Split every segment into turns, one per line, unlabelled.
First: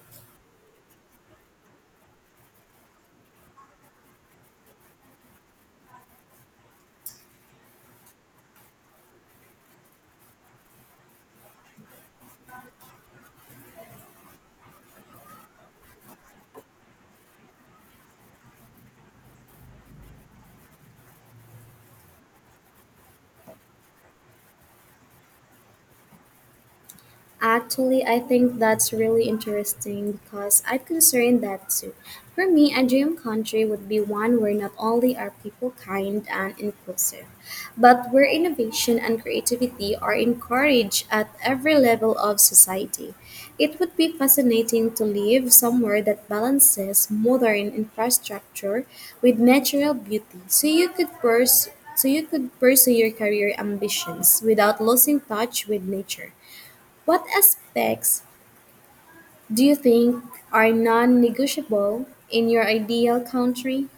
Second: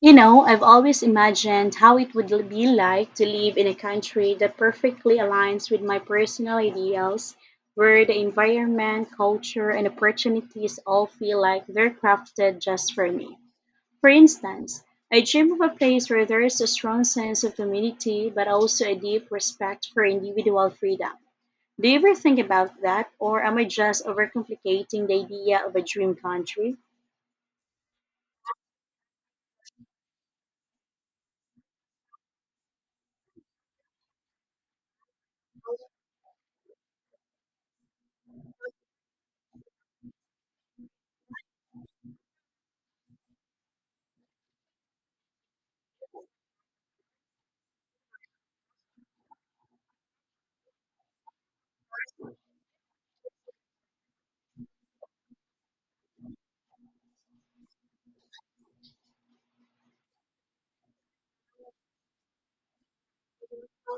I've always imagined how it would be like to live in a country that perfectly aligns with my personal ideals, where the environment, culture, and opportunities all feel like they're crafted just for me. For instance, I dream of a place where there is a strong sense of community, but also a deep respect for individual freedom. Do you ever think about that, or am I just overcomplicating the idea of a dream country?
Actually, I think that's really interesting because I am concerned that too. For me, a dream country would be one where not only are people kind and inclusive, but where innovation and creativity are encouraged at every level of society. It would be fascinating to live somewhere that balances modern infrastructure with natural beauty, so you could pursue your career ambitions without losing touch with nature. What aspects do you think are non negotiable in your ideal country?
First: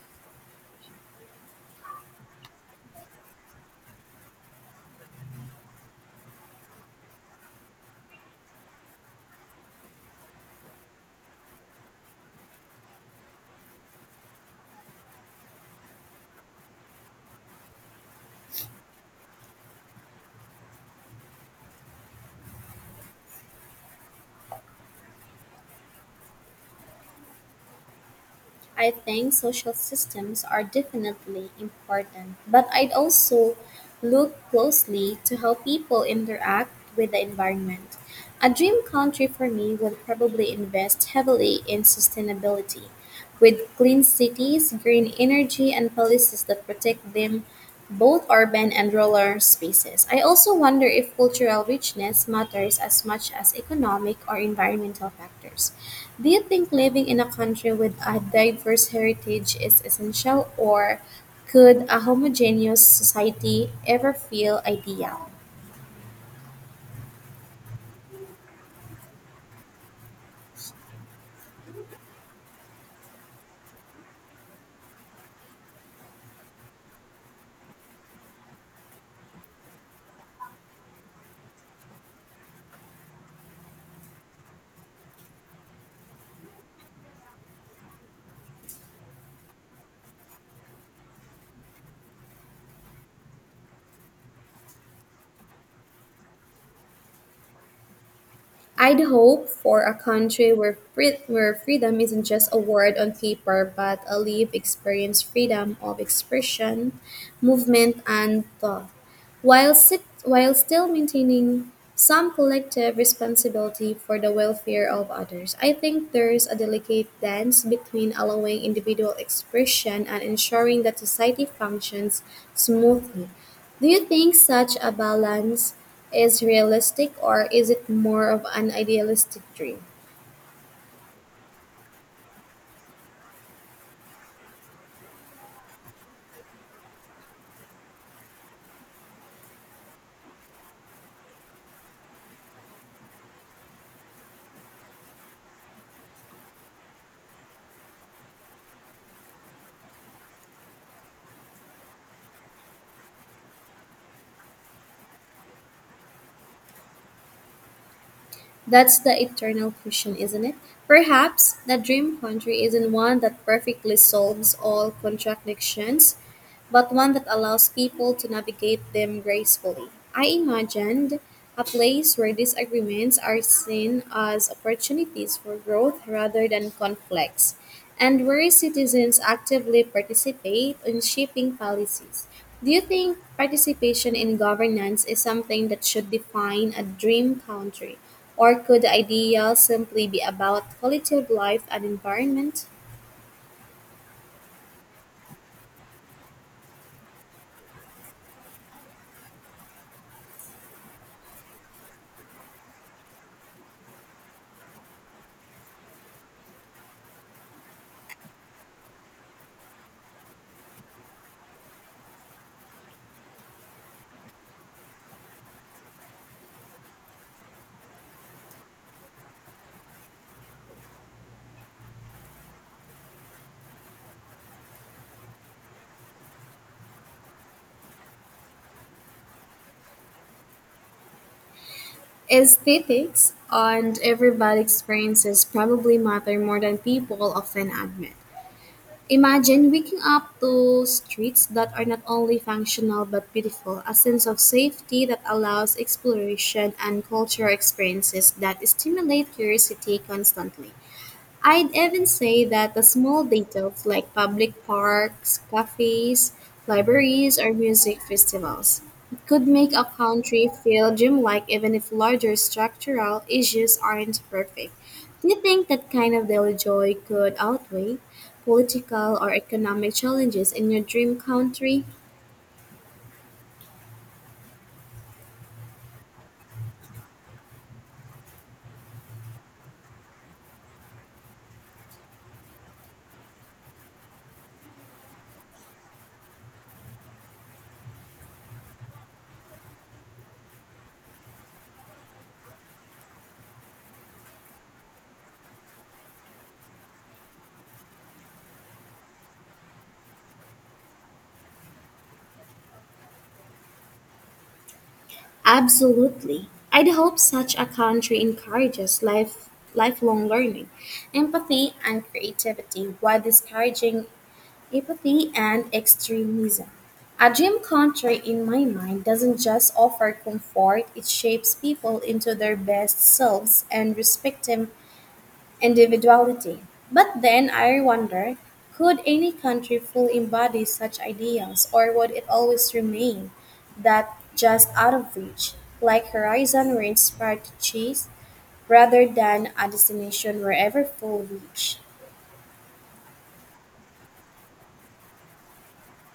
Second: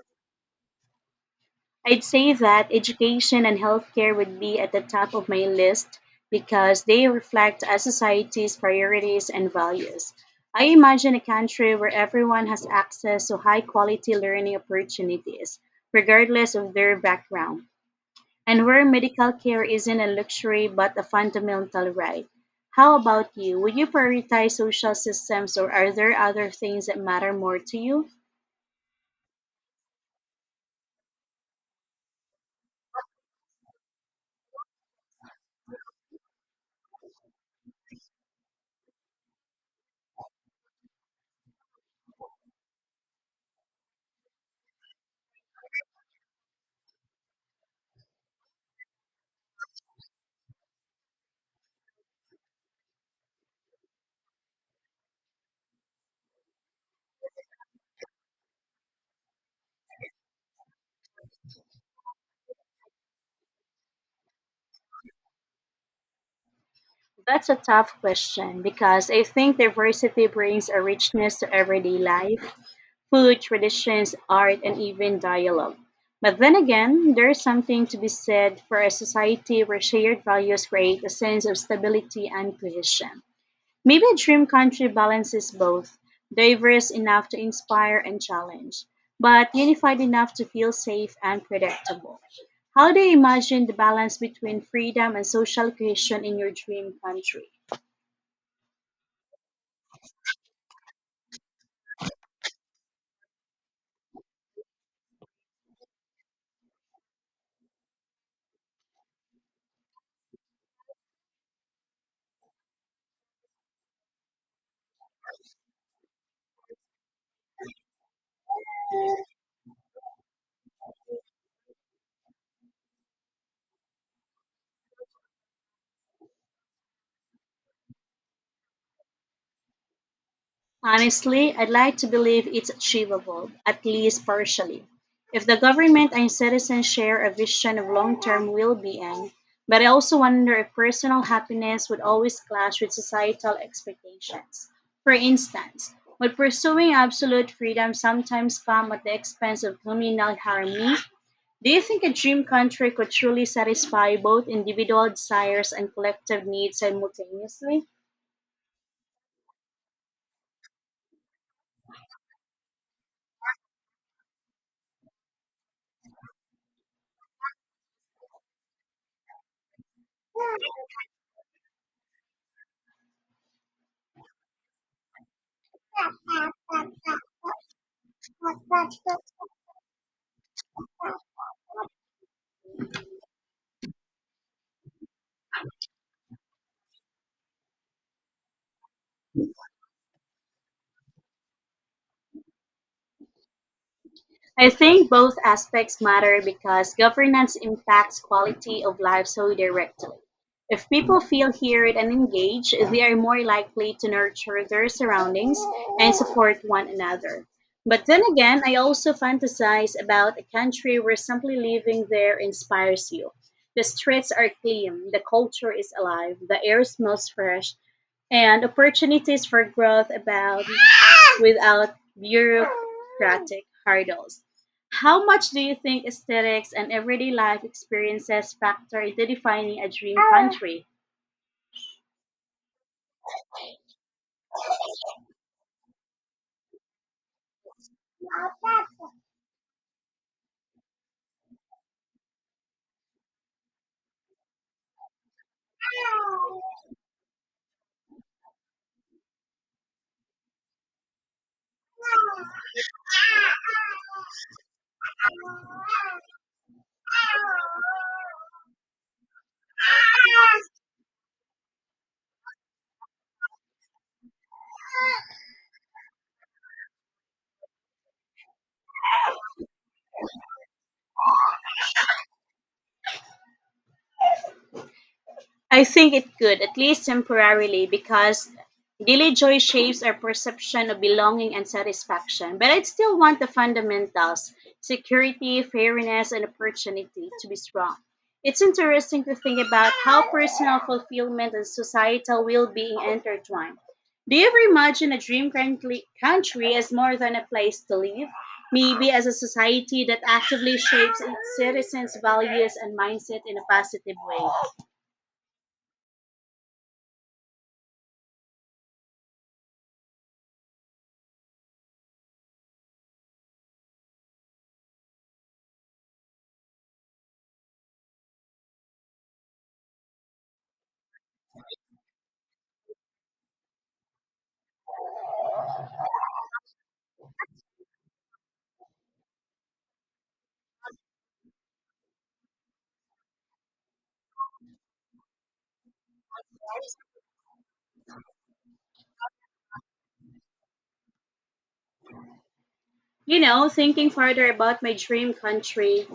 I'd say that education and healthcare would be at the top of my list because they reflect a society's priorities and values. I imagine a country where everyone has access to high quality learning opportunities, regardless of their background, and where medical care isn't a luxury but a fundamental right. How about you? Would you prioritize social systems or are there other things that matter more to you?
I think social systems are definitely important, but I'd also look closely to how people interact with the environment. A dream country for me would probably invest heavily in sustainability, with clean cities, green energy, and policies that protect them both urban and rural spaces. I also wonder if cultural richness matters as much as economic or environmental factors. Do you think living in a country with a diverse heritage is essential, or could a homogeneous society ever feel ideal?
That's a tough question because I think diversity brings a richness to everyday life, food, traditions, art, and even dialogue. But then again, there is something to be said for a society where shared values create a sense of stability and cohesion. Maybe a dream country balances both, diverse enough to inspire and challenge, but unified enough to feel safe and predictable. How do you imagine the balance between freedom and social cohesion in your dream country?
I'd hope for a country where freedom isn't just a word on paper, but a lived experience freedom of expression, movement, and thought. While while still maintaining some collective responsibility for the welfare of others. I think there's a delicate dance between allowing individual expression and ensuring that society functions smoothly. Do you think such a balance is realistic or is it more of an idealistic dream?
Honestly, I'd like to believe it's achievable, at least partially. If the government and citizens share a vision of long term well being, but I also wonder if personal happiness would always clash with societal expectations. For instance, would pursuing absolute freedom sometimes come at the expense of communal harmony? Do you think a dream country could truly satisfy both individual desires and collective needs simultaneously?
That's the eternal question, isn't it? Perhaps the dream country isn't one that perfectly solves all contradictions, but one that allows people to navigate them gracefully. I imagined a place where disagreements are seen as opportunities for growth rather than conflicts, and where citizens actively participate in shaping policies. Do you think participation in governance is something that should define a dream country, or could the ideal simply be about quality of life and environment?
I think both aspects matter because governance impacts quality of life so directly. If people feel heard and engaged, they are more likely to nurture their surroundings and support one another. But then again, I also fantasize about a country where simply living there inspires you. The streets are clean, the culture is alive, the air smells fresh, and opportunities for growth abound without bureaucratic hurdles. How much do you think aesthetics and everyday life experiences factor into defining a dream country?
Aesthetics and everybody experiences probably matter more than people often admit. Imagine waking up to streets that are not only functional but beautiful, a sense of safety that allows exploration and cultural experiences that stimulate curiosity constantly. I'd even say that the small details like public parks, cafes, libraries, or music festivals could make a country feel dreamlike even if larger structural issues aren't perfect. Do you think that kind of daily joy could outweigh political or economic challenges in your dream country?
I think it could, at least temporarily, because daily joy shapes our perception of belonging and satisfaction. But I'd still want the fundamentals security, fairness, and opportunity to be strong. It's interesting to think about how personal fulfillment and societal well being intertwine. Do you ever imagine a dream country as more than a place to live? Maybe as a society that actively shapes its citizens' values and mindset in a positive way.
Absolutely. I'd hope such a country encourages lifelong learning, empathy, and creativity while discouraging Empathy and extremism. A gym culture, in my mind, doesn't just offer comfort, it shapes people into their best selves and respecting individuality. But then I wonder could any country fully embody such ideals, or would it always remain that just out of reach, like Horizon, we're inspired to chase rather than a destination wherever full reach?
Thinking further about my dream country,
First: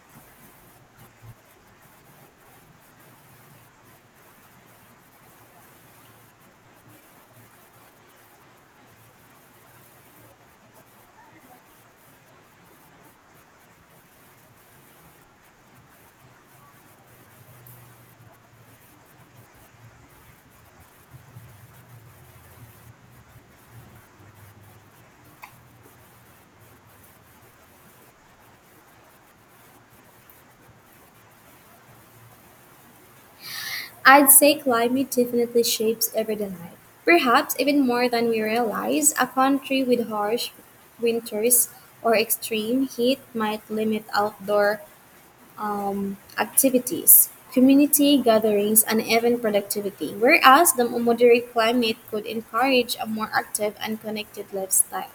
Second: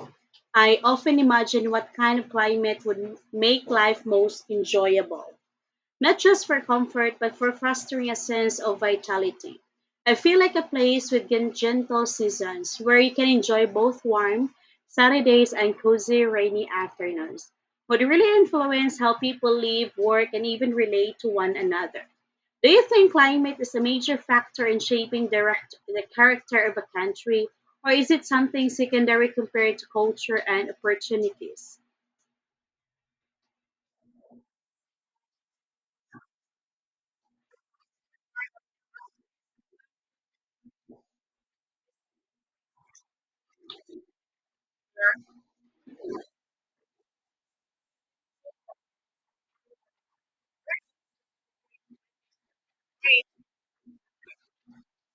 I often imagine what kind of climate would make life most enjoyable not just for comfort, but for fostering a sense of vitality. I feel like a place with gentle seasons where you can enjoy both warm Saturdays and cozy rainy afternoons, would really influence how people live, work, and even relate to one another. Do you think climate is a major factor in shaping the character of a country, or is it something secondary compared to culture and opportunities?
I'd say climate definitely shapes everyday life. Perhaps even more than we realize, a country with harsh winters or extreme heat might limit outdoor activities, community gatherings, and even productivity, whereas the moderate climate could encourage a more active and connected lifestyle.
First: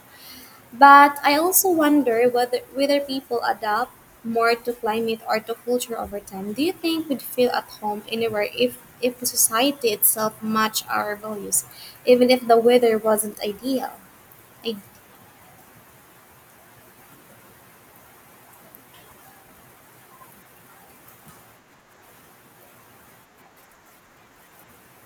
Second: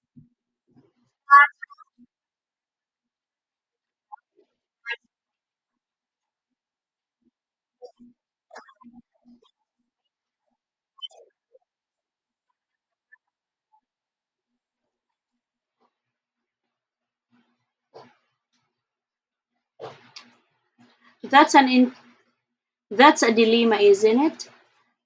But I also wonder whether people adapt more to climate or to culture over time. Do you think we'd feel at home anywhere if the society itself matched our values, even if the weather wasn't ideal?
That's an in, that's a dilemma, isn't it?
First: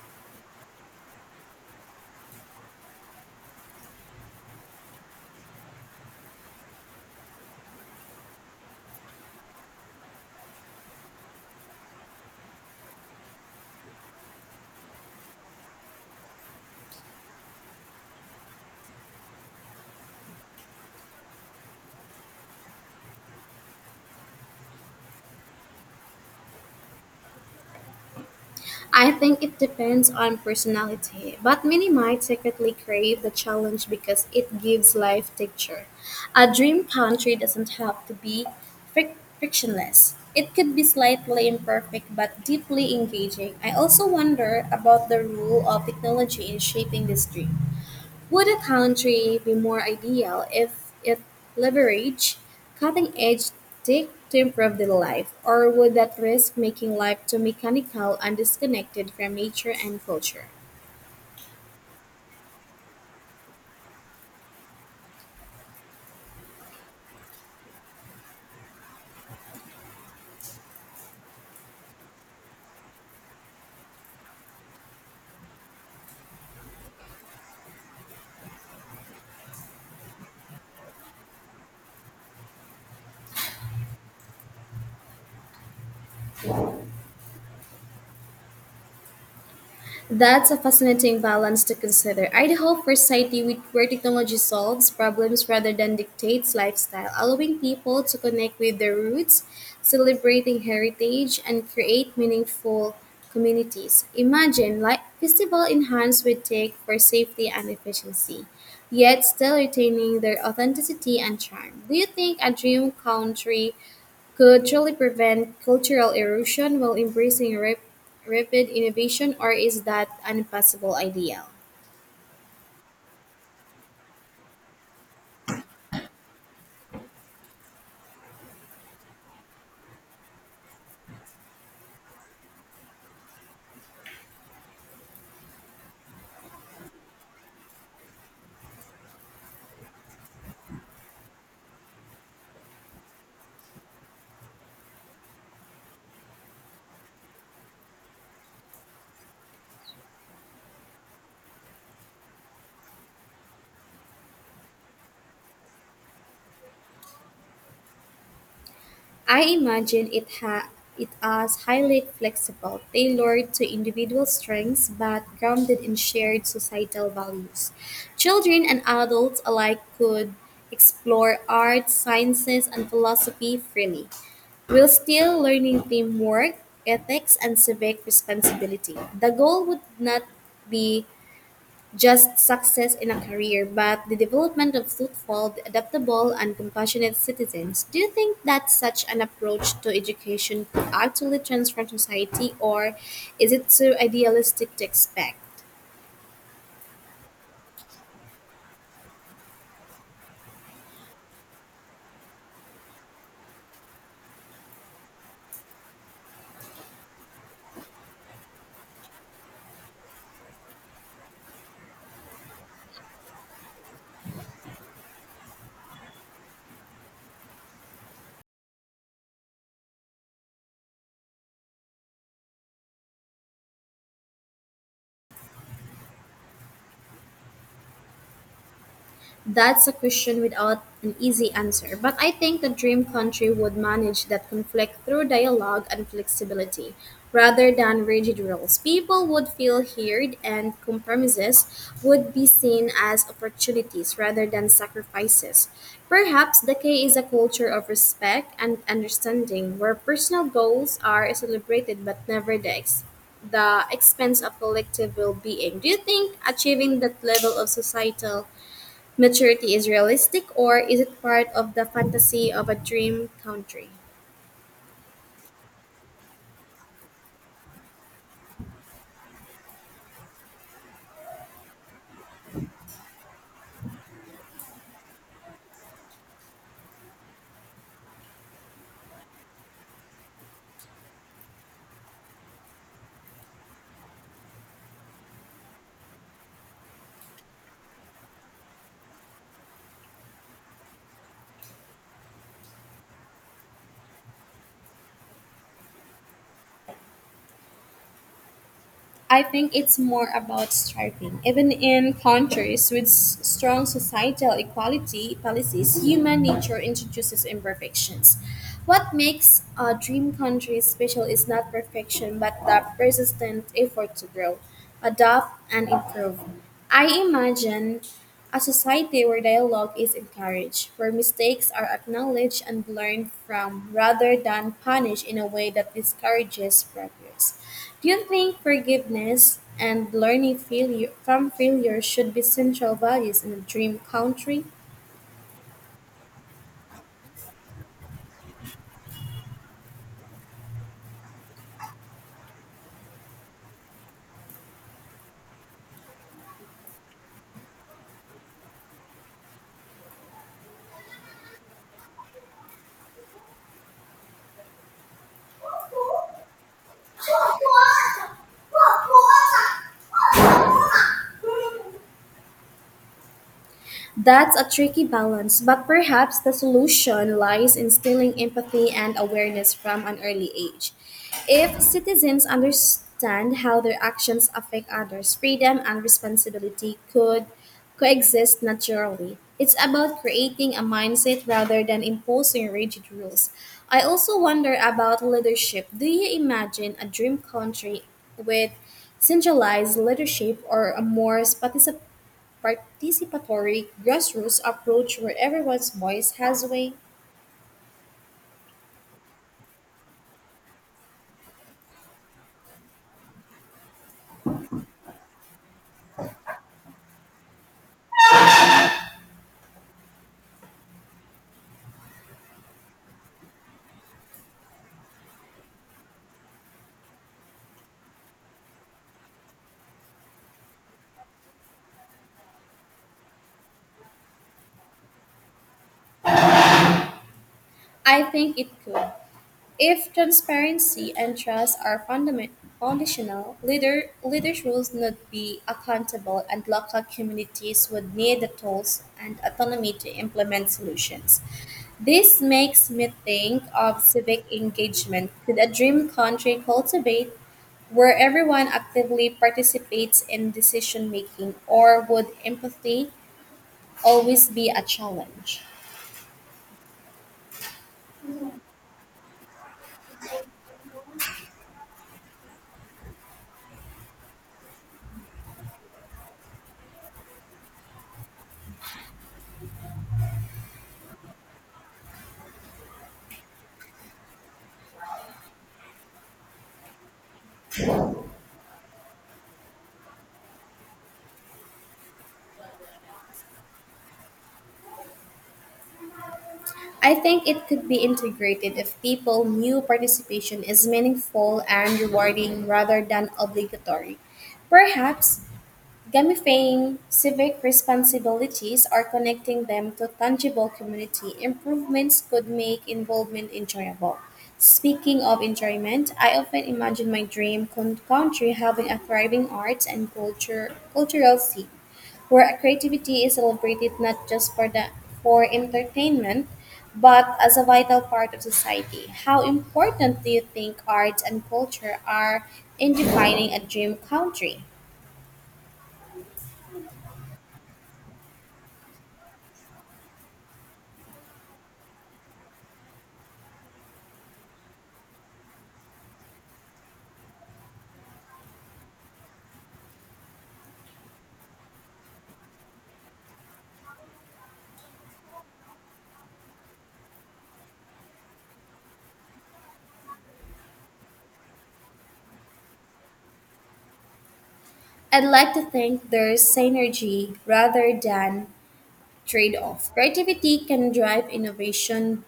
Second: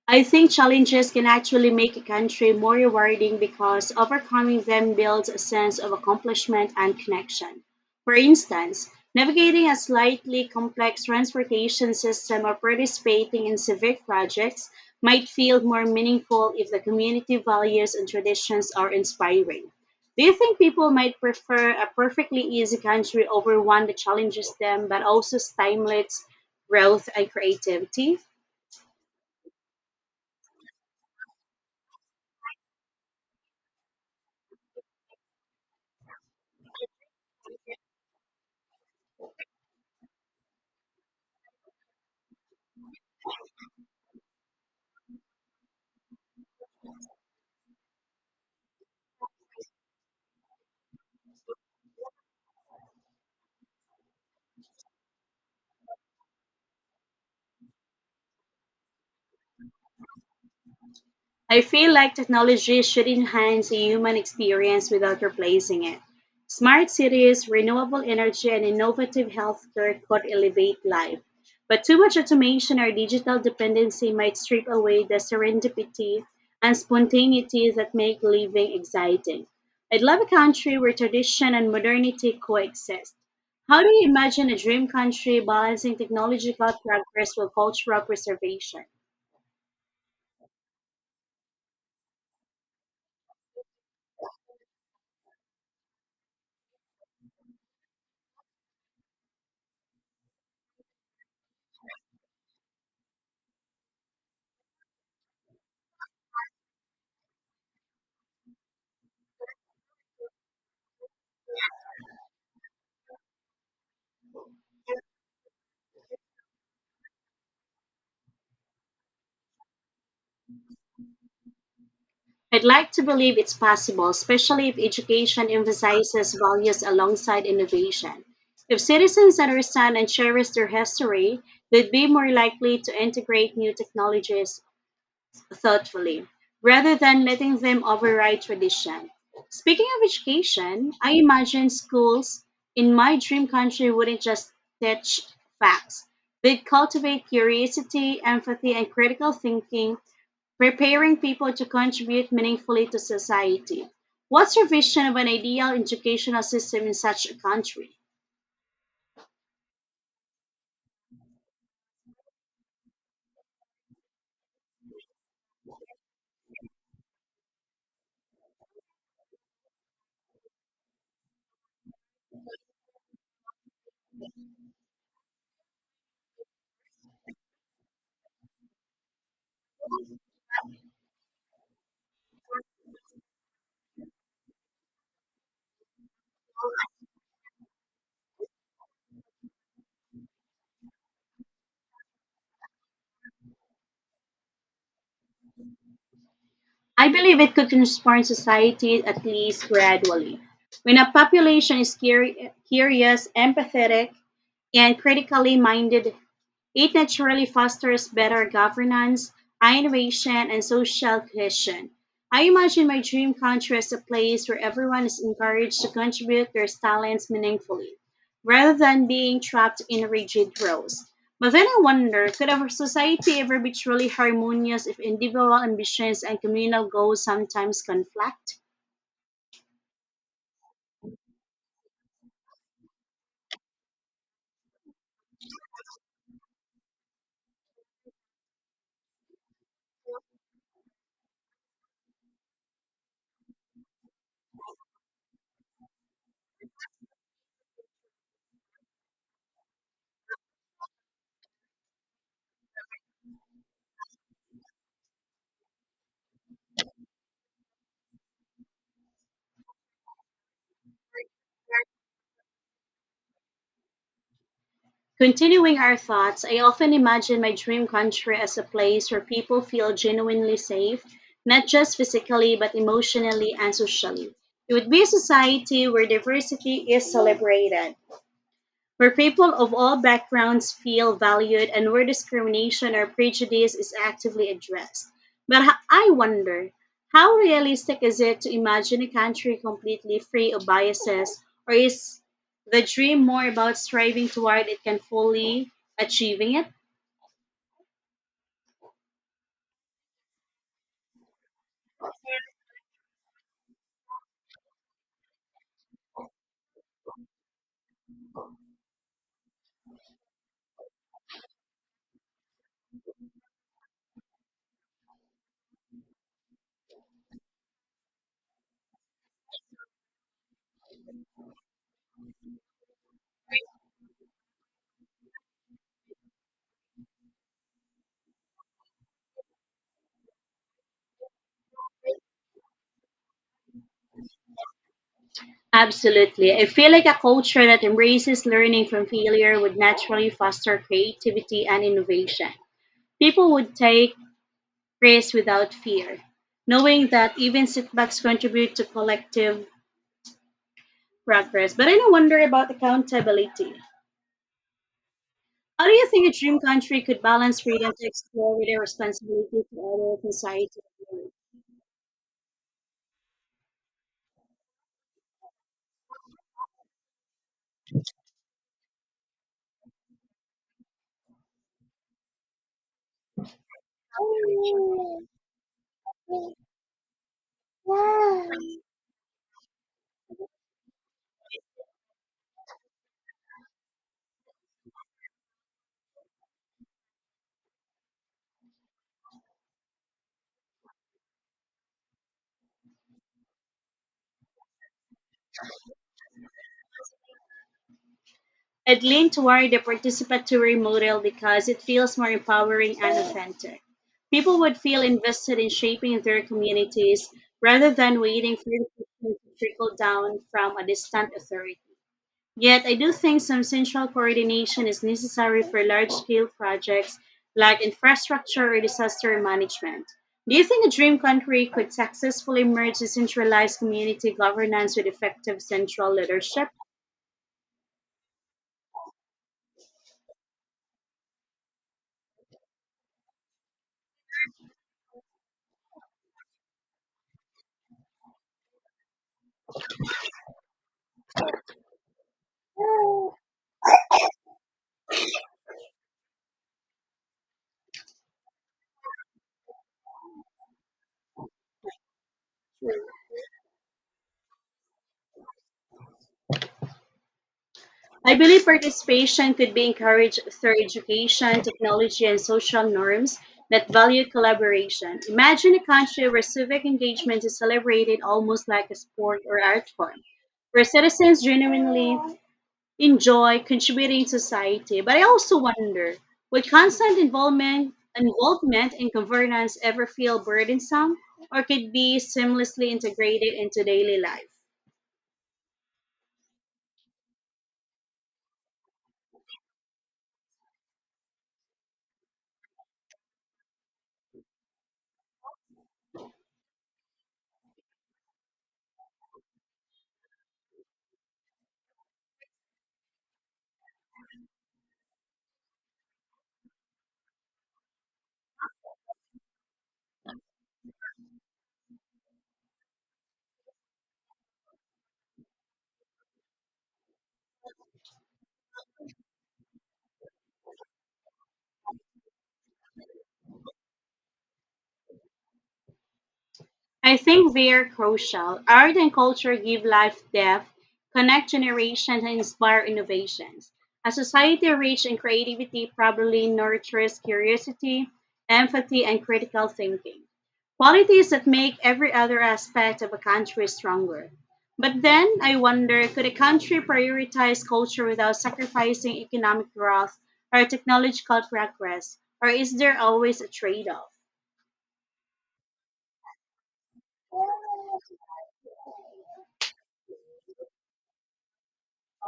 I think challenges can actually make a country more rewarding because overcoming them builds a sense of accomplishment and connection. For instance, navigating a slightly complex transportation system or participating in civic projects might feel more meaningful if the community values and traditions are inspiring. Do you think people might prefer a perfectly easy country over one that challenges them but also stimulates growth and creativity?
I think it depends on personality, but many might secretly crave the challenge because it gives life texture. A dream country doesn't have to be frictionless. It could be slightly imperfect but deeply engaging. I also wonder about the role of technology in shaping this dream. Would a country be more ideal if it leveraged cutting edge tech to improve their life, or would that risk making life too mechanical and disconnected from nature and culture?
I feel like technology should enhance the human experience without replacing it. Smart cities, renewable energy, and innovative healthcare could elevate life. But too much automation or digital dependency might strip away the serendipity and spontaneity that make living exciting. I'd love a country where tradition and modernity coexist. How do you imagine a dream country balancing technological progress with cultural preservation?
That's a fascinating balance to consider. I'd hope for a where technology solves problems rather than dictates lifestyle, allowing people to connect with their roots, celebrating heritage, and create meaningful communities. Imagine like festival enhanced with tech for safety and efficiency, yet still retaining their authenticity and charm. Do you think a dream country could truly prevent cultural erosion while embracing rapid innovation, or is that an impossible ideal?
I'd like to believe it's possible, especially if education emphasizes values alongside innovation. If citizens understand and cherish their history, they'd be more likely to integrate new technologies thoughtfully, rather than letting them override tradition. Speaking of education, I imagine schools in my dream country wouldn't just teach facts. They'd cultivate curiosity, empathy, and critical thinking preparing people to contribute meaningfully to society. What's your vision of an ideal educational system in such a country?
I imagine it as highly flexible, tailored to individual strengths, but grounded in shared societal values. Children and adults alike could explore art, sciences, and philosophy freely while still learning teamwork, ethics, and civic responsibility. The goal would not be just success in a career, but the development of thoughtful, adaptable, and compassionate citizens. Do you think that such an approach to education could actually transform society, or is it too idealistic to expect?
I believe it could transform society at least gradually. When a population is curious, empathetic, and critically minded, it naturally fosters better governance, innovation, and social cohesion. I imagine my dream country as a place where everyone is encouraged to contribute their talents meaningfully, rather than being trapped in rigid roles. But then I wonder could our society ever be truly harmonious if individual ambitions and communal goals sometimes conflict?
That's a question without an easy answer, but I think the dream country would manage that conflict through dialogue and flexibility rather than rigid rules. People would feel heard, and compromises would be seen as opportunities rather than sacrifices. Perhaps the key is a culture of respect and understanding where personal goals are celebrated but never the expense of collective well-being. Do you think achieving that level of societal Maturity is realistic or is it part of the fantasy of a dream country?
Continuing our thoughts, I often imagine my dream country as a place where people feel genuinely safe, not just physically, but emotionally and socially. It would be a society where diversity is celebrated, where people of all backgrounds feel valued and where discrimination or prejudice is actively addressed. I wonder, how realistic is it to imagine a country completely free of biases, or is the dream more about striving toward it can fully achieving it?
I think it's more about striving. Even in countries with strong societal equality policies, human nature introduces imperfections. What makes a dream country special is not perfection, but the persistent effort to grow, adopt, and improve. I imagine a society where dialogue is encouraged, where mistakes are acknowledged and learned from rather than punished in a way that discourages progress. Do you think forgiveness and learning failure from failure should be central values in a dream country?
Absolutely. I feel like a culture that embraces learning from failure would naturally foster creativity and innovation. People would take praise without fear, knowing that even setbacks contribute to collective progress. But I now wonder about accountability. How do you think a dream country could balance freedom to explore with a responsibility to other society?
That's a tricky balance, but perhaps the solution lies in instilling empathy and awareness from an early age. If citizens understand how their actions affect others, freedom and responsibility could coexist naturally. It's about creating a mindset rather than imposing rigid rules. I also wonder about leadership. Do you imagine a dream country with centralized leadership or a more participatory grassroots approach where everyone's voice has a weight?
I'd lean toward the participatory model because it feels more empowering and authentic. People would feel invested in shaping their communities rather than waiting for information to trickle down from a distant authority. Yet I do think some central coordination is necessary for large-scale projects like infrastructure or disaster management. Do you think a dream country could successfully merge decentralized community governance with effective central leadership?
I think it could. If transparency and trust are fundament foundational, leaders will not be accountable and local communities would need the tools and autonomy to implement solutions. This makes me think of civic engagement. Could a dream country cultivate where everyone actively participates in decision making, or would empathy always be a challenge.
I believe participation could be encouraged through education, technology, and social norms that value collaboration. Imagine a country where civic engagement is celebrated almost like a sport or art form, where citizens genuinely enjoy contributing to society. But I also wonder, would constant involvement in governance ever feel burdensome or could be seamlessly integrated into daily life?
I think it could be integrated if people knew participation is meaningful and rewarding rather than obligatory. Perhaps Gamifying civic responsibilities or connecting them to tangible community improvements could make involvement enjoyable. Speaking of enjoyment, I often imagine my country having a thriving arts and culture cultural scene where creativity is celebrated not just for entertainment but as a vital part of society. How important do you think arts and culture are in defining a dream country?
I think they're crucial. Art and culture give life depth, connect generations, and inspire innovations. A society rich in creativity probably nurtures curiosity, empathy, and critical thinking. Qualities that make every other aspect of a country stronger. But then I wonder could a country prioritize culture without sacrificing economic growth or technological progress? Or is there always a trade off?
I'd like to think there's synergy rather than trade off. Creativity can drive innovation,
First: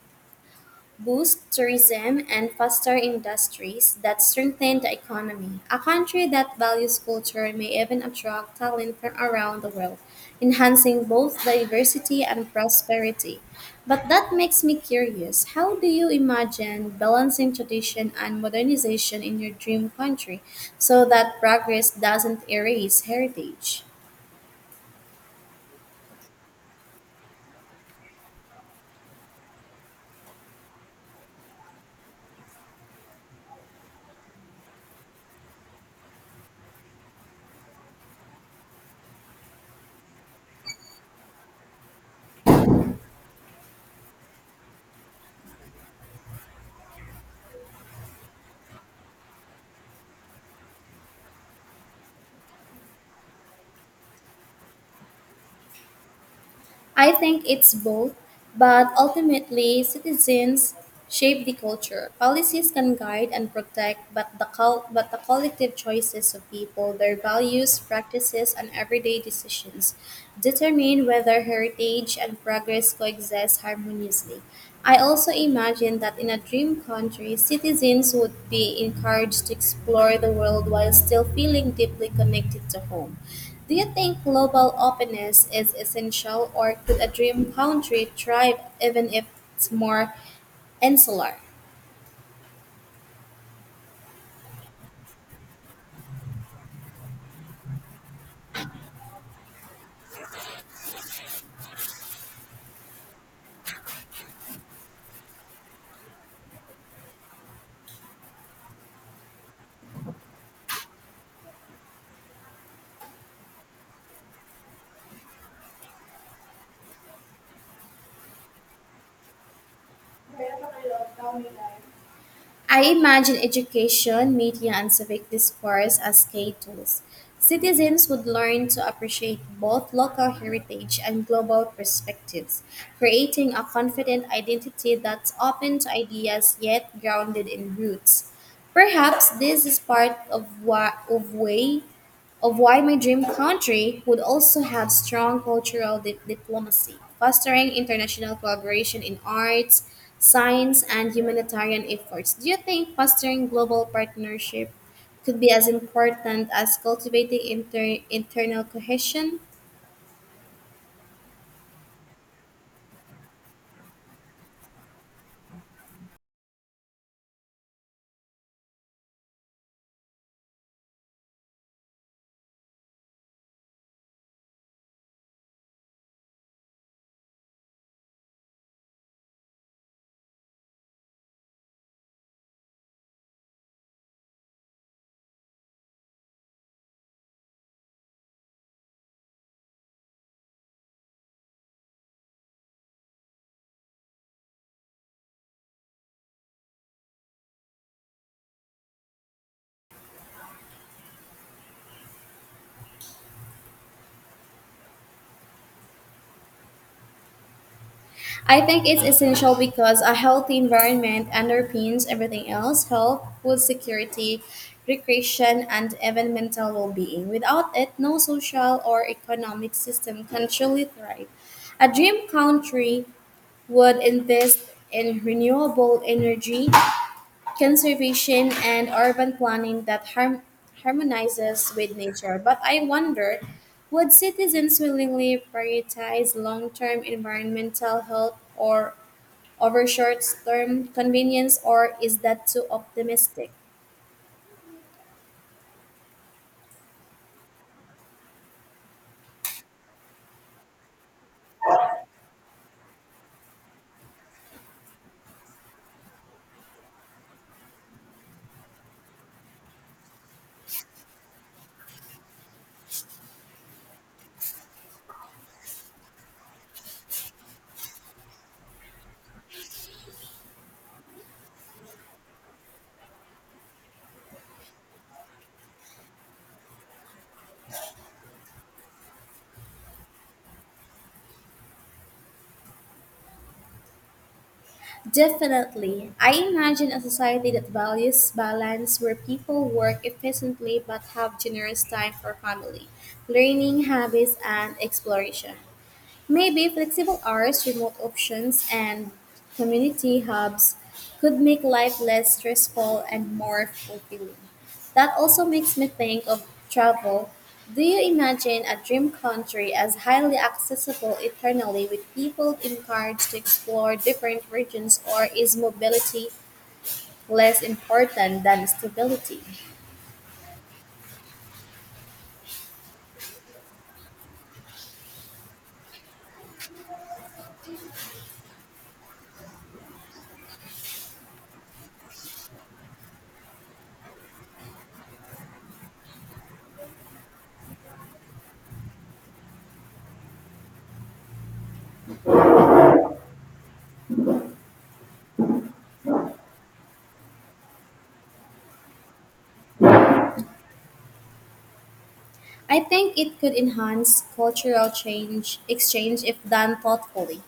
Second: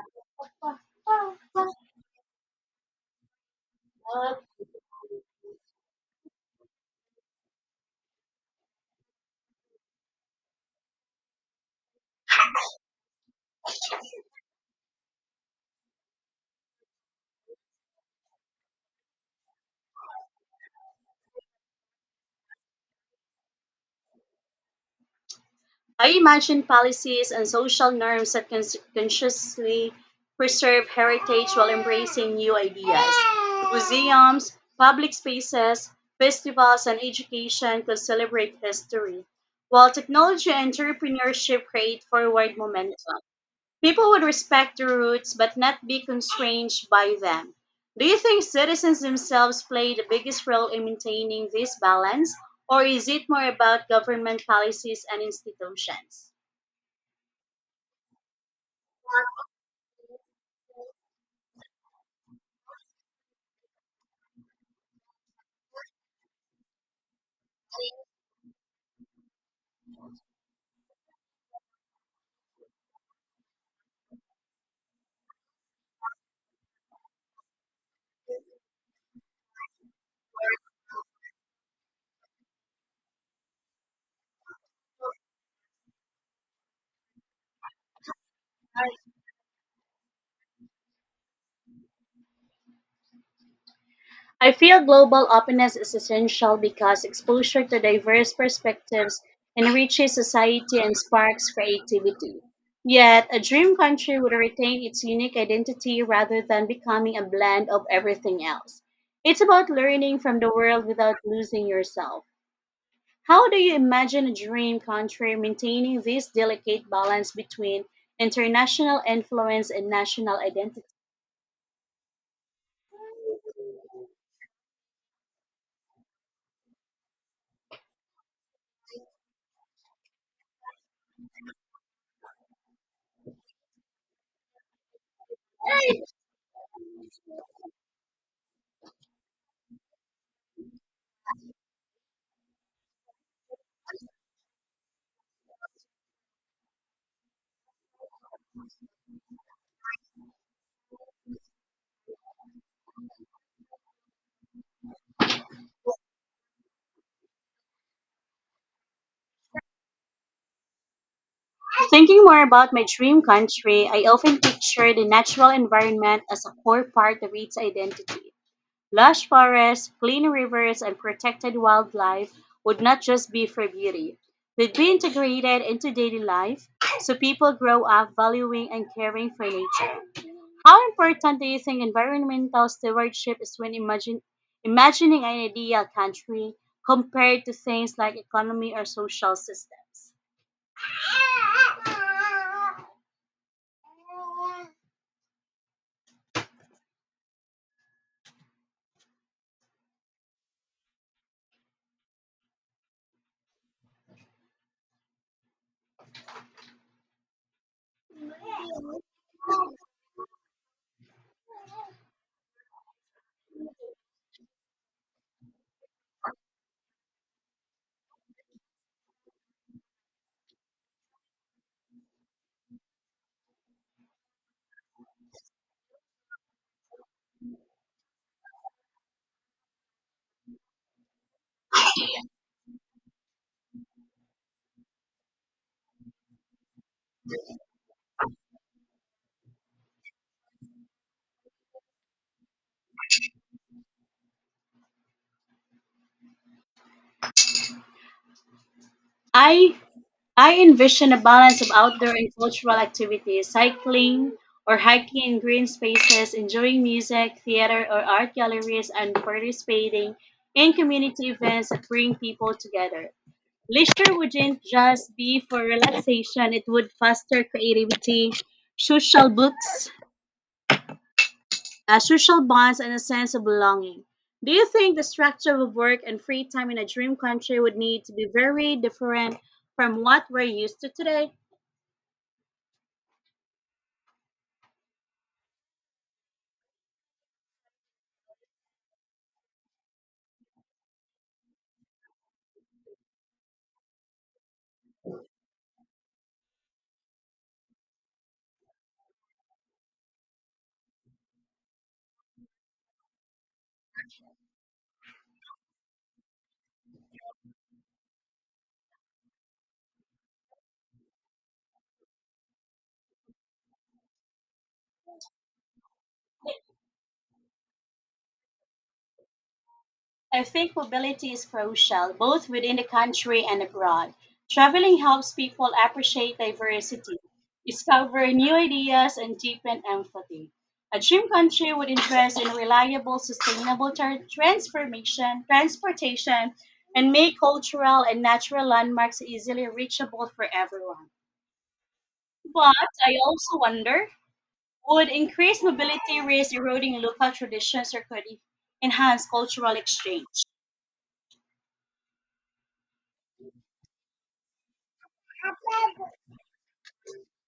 boost tourism, and foster industries that strengthen the economy. A country that values culture may even attract talent from around the world, enhancing both diversity and prosperity. But that makes me curious how do you imagine balancing tradition and modernization in your dream country so that progress doesn't erase heritage?
I imagine policies and social norms that consciously preserve heritage while embracing new ideas. Museums, public spaces, festivals, and education could celebrate history, while technology and entrepreneurship create forward momentum. People would respect the roots but not be constrained by them. Do you think citizens themselves play the biggest role in maintaining this balance, or is it more about government policies and institutions?
I think it's both, but ultimately, citizens shape the culture. Policies can guide and protect, but but the collective choices of people, their values, practices, and everyday decisions determine whether heritage and progress coexist harmoniously. I also imagine that in a dream country, citizens would be encouraged to explore the world while still feeling deeply connected to home. Do you think global openness is essential, or could a dream country thrive even if it's more insular?
I feel global openness is essential because exposure to diverse perspectives enriches society and sparks creativity. Yet, a dream country would retain its unique identity rather than becoming a blend of everything else. It's about learning from the world without losing yourself. How do you imagine a dream country maintaining this delicate balance between international influence and national identity?
I imagine education, media, and civic discourse as key tools. Citizens would learn to appreciate both local heritage and global perspectives, creating a confident identity that's open to ideas yet grounded in roots. Perhaps this is part of, wha- of way of why my dream country would also have strong diplomacy, fostering international collaboration in arts, science, and humanitarian efforts. Do you think fostering global partnership could be as important as cultivating internal cohesion?
Thinking more about my dream country, I often picture the natural environment as a core part of its identity. Lush forests, clean rivers, and protected wildlife would not just be for beauty. They'd be integrated into daily life so people grow up valuing and caring for nature. How important do you think environmental stewardship is when imagining an ideal country compared to things like economy or social systems?
I think it's essential because a healthy environment underpins everything else health, food security, recreation, and even mental well being. Without it, no social or economic system can truly thrive. A dream country would invest in renewable energy, conservation, and urban planning that harmonizes with nature. But I wonder would citizens willingly prioritize long term environmental health or over short term convenience, or is that too optimistic?
I I envision a balance of outdoor and cultural activities, cycling or hiking in green spaces, enjoying music, theater or art galleries, and participating in community events that bring people together. Leisure wouldn't just be for relaxation, it would foster creativity, social books, social bonds, and a sense of belonging. Do you think the structure of work and free time in a dream country would need to be very different from what we're used to today?
Definitely. I imagine a society that values balance where people work efficiently but have generous time for family, learning habits, and exploration. Maybe flexible hours, remote options, and community hubs could make life less stressful and more fulfilling. That also makes me think of travel. Do you imagine a dream country as highly accessible eternally with people encouraged to explore different regions, or is mobility less important than stability?
I think mobility is crucial, both within the country and abroad. Traveling helps people appreciate diversity, discover new ideas, and deepen empathy. A dream country would invest in reliable, sustainable transportation, and make cultural and natural landmarks easily reachable for everyone. But I also wonder would increased mobility risk eroding local traditions or could it enhance cultural exchange?
I think it could enhance cultural change exchange if done thoughtfully.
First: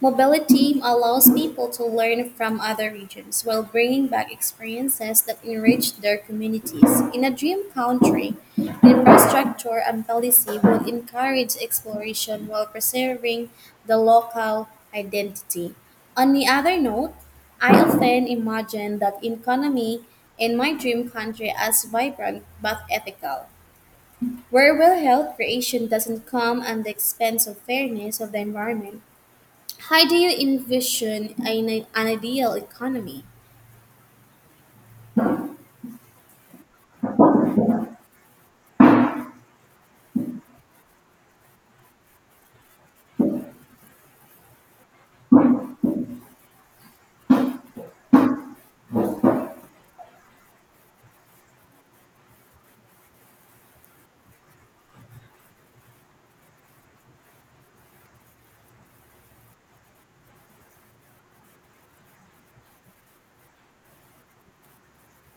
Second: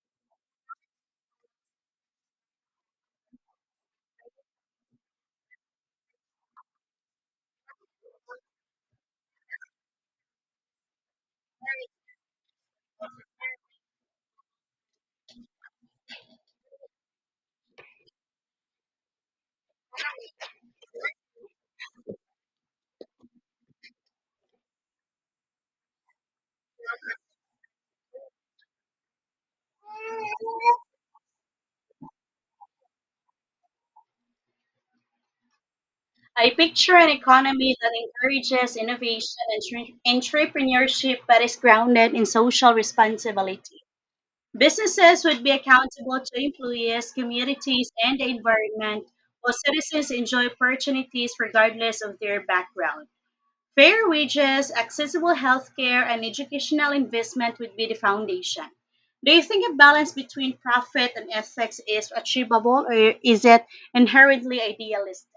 Mobility allows people to learn from other regions while bringing back experiences that enrich their communities. In a dream country, infrastructure and policy would encourage exploration while preserving the local identity. On the other note, I often imagine that economy in my dream country as vibrant but ethical, where real health creation doesn't come at the expense of fairness of the environment. How do you envision an ideal economy?
I picture an economy that encourages innovation and entrepreneurship but is grounded in social responsibility. Businesses would be accountable to employees, communities, and the environment, while citizens enjoy opportunities regardless of their background. Fair wages, accessible healthcare, and educational investment would be the foundation. Do you think a balance between profit and ethics is achievable, or is it inherently idealistic?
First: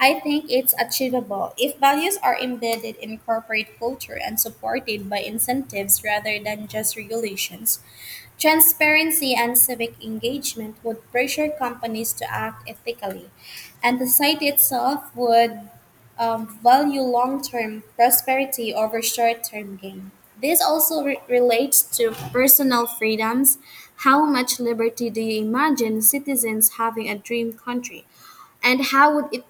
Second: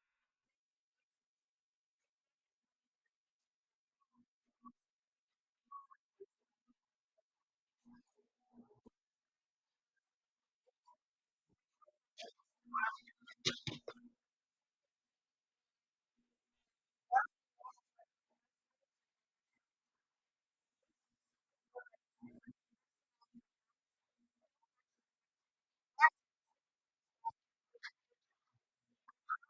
I think it's achievable if values are embedded in corporate culture and supported by incentives rather than just regulations. Transparency and civic engagement would pressure companies to act ethically, and the site itself would value long term prosperity over short term gain. This also relates to personal freedoms. How much liberty do you imagine citizens having a dream country? And how would it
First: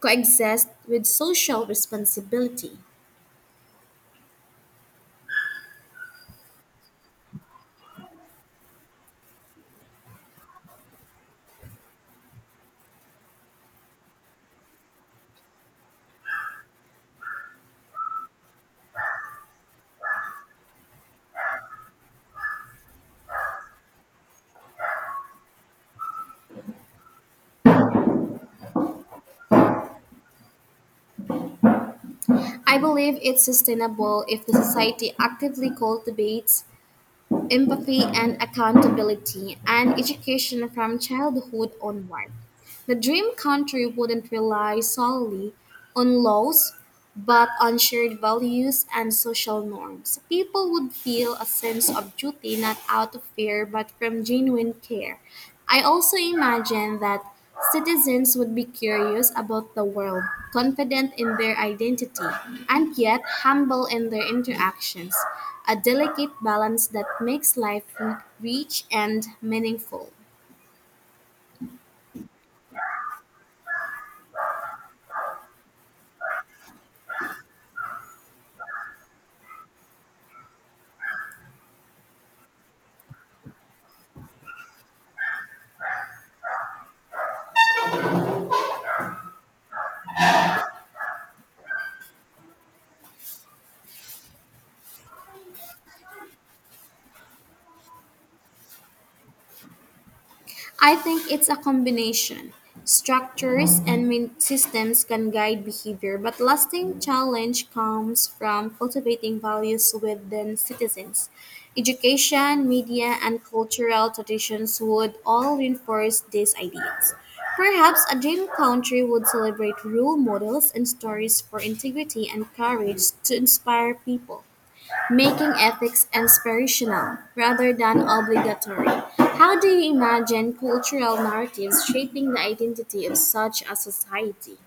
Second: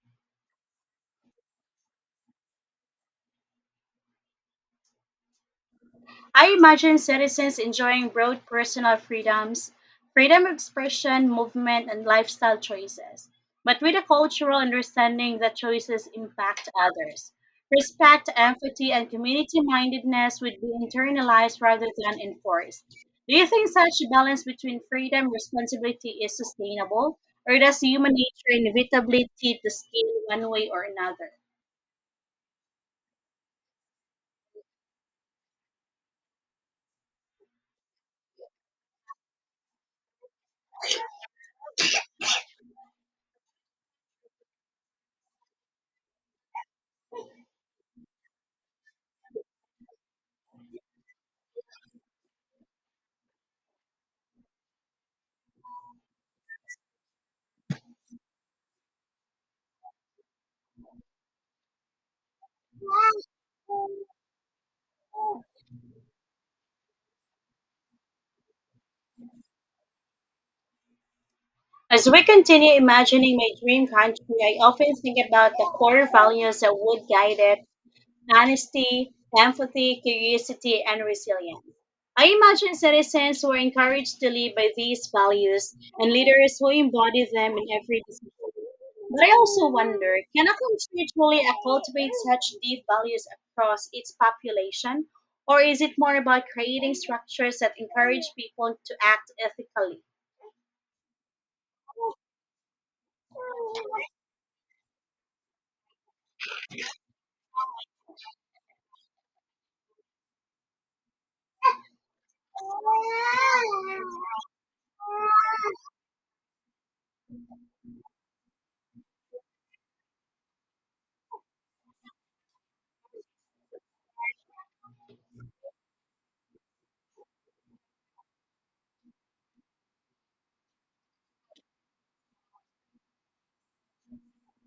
coexist with social responsibility.
I imagine citizens enjoying broad personal freedoms, freedom of expression, movement, and lifestyle choices, but with a cultural understanding that choices impact others. Respect, empathy, and community mindedness would be internalized rather than enforced. Do you think such a balance between freedom and responsibility is sustainable, or does human nature inevitably tip the scale one way or another?
I believe it's sustainable if the society actively cultivates empathy and accountability and education from childhood onward. The dream country wouldn't rely solely on laws, but on shared values and social norms. People would feel a sense of duty not out of fear but from genuine care. I also imagine that citizens would be curious about the world, confident in their identity, and yet humble in their interactions. A delicate balance that makes life rich and meaningful.
As we continue imagining my dream country, I often think about the core values that would guide it honesty, empathy, curiosity, and resilience. I imagine citizens who are encouraged to live by these values and leaders who embody them in every decision. But I also wonder can a country truly cultivate such deep values across its population? Or is it more about creating structures that encourage people to act ethically?
I think it's a combination. Structures and systems can guide behavior, but lasting challenge comes from cultivating values within citizens. Education, media, and cultural traditions would all reinforce these ideas. Perhaps a dream country would celebrate role models and stories for integrity and courage to inspire people making ethics inspirational rather than obligatory. How do you imagine cultural narratives shaping the identity of such a society?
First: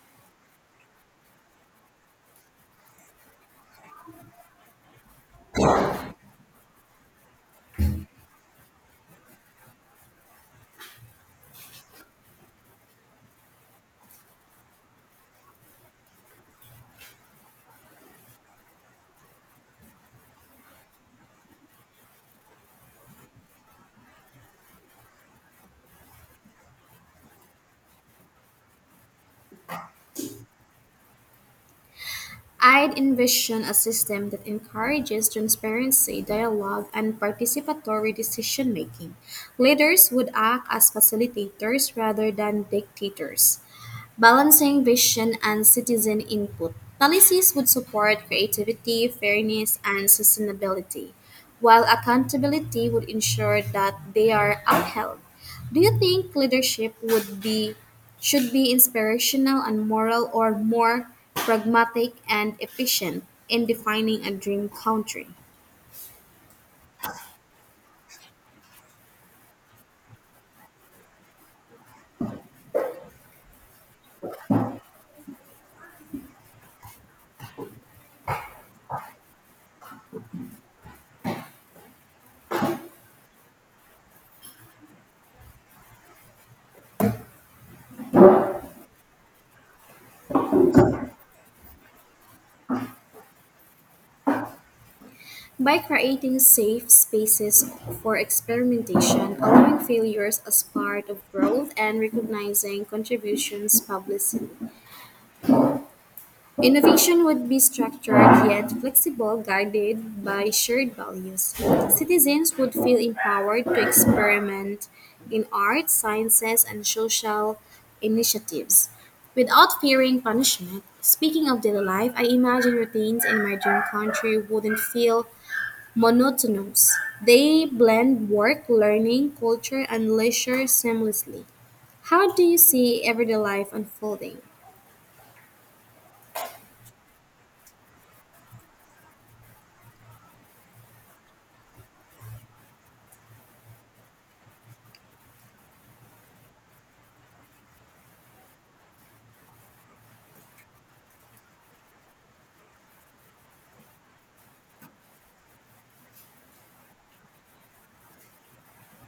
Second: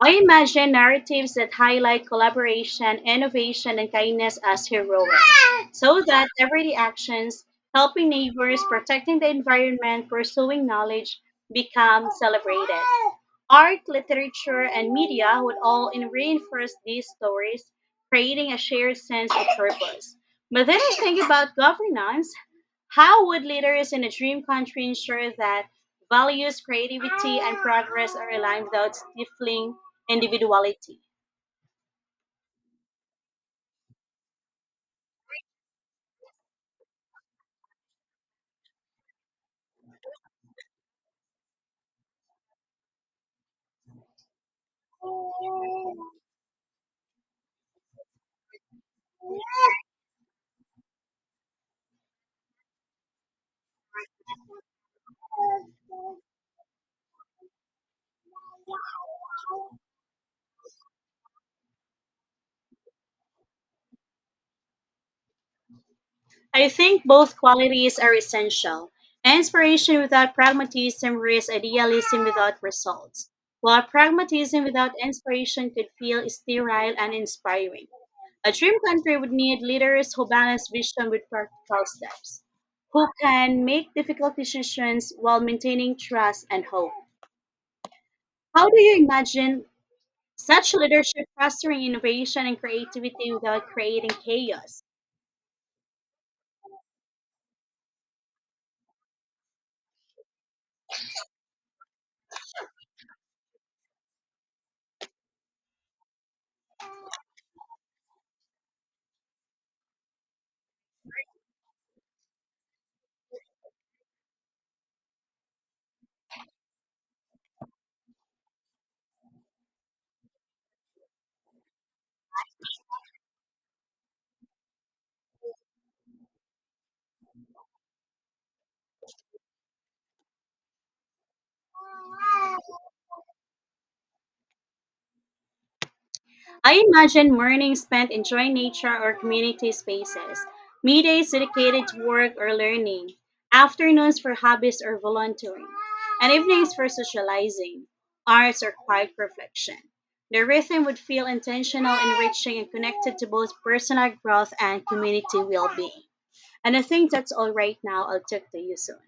I imagine narratives that highlight collaboration, innovation, and kindness as heroic, so that everyday actions, helping neighbors, protecting the environment, pursuing knowledge, become celebrated. Art, literature, and media would all reinforce these stories, creating a shared sense of purpose. But then I think about governance. How would leaders in a dream country ensure that values, creativity, and progress are aligned without stifling individuality?
I'd envision a system that encourages transparency, dialogue, and participatory decision making. Leaders would act as facilitators rather than dictators. Balancing vision and citizen input. Policies would support creativity, fairness, and sustainability, while accountability would ensure that they are upheld. Do you think leadership would be should be inspirational and moral or more pragmatic and efficient in defining a dream country?
I think both qualities are essential. Inspiration without pragmatism risks idealism without results, while pragmatism without inspiration could feel sterile and uninspiring. A dream country would need leaders who balance vision with practical steps, who can make difficult decisions while maintaining trust and hope. How do you imagine such leadership fostering innovation and creativity without creating chaos?
By creating safe spaces for experimentation, allowing failures as part of growth, and recognizing contributions publicly, innovation would be structured yet flexible, guided by shared values. Citizens would feel empowered to experiment in arts, sciences, and social initiatives without fearing punishment. Speaking of daily life, I imagine routines in my dream country wouldn't feel monotonous. They blend work, learning, culture, and leisure seamlessly. How do you see everyday life unfolding?
I imagine mornings spent enjoying nature or community spaces, middays dedicated to work or learning, afternoons for hobbies or volunteering, and evenings for socializing, arts, or quiet reflection. The rhythm would feel intentional, enriching, and connected to both personal growth and community well being. And I think that's all right now. I'll talk to you soon.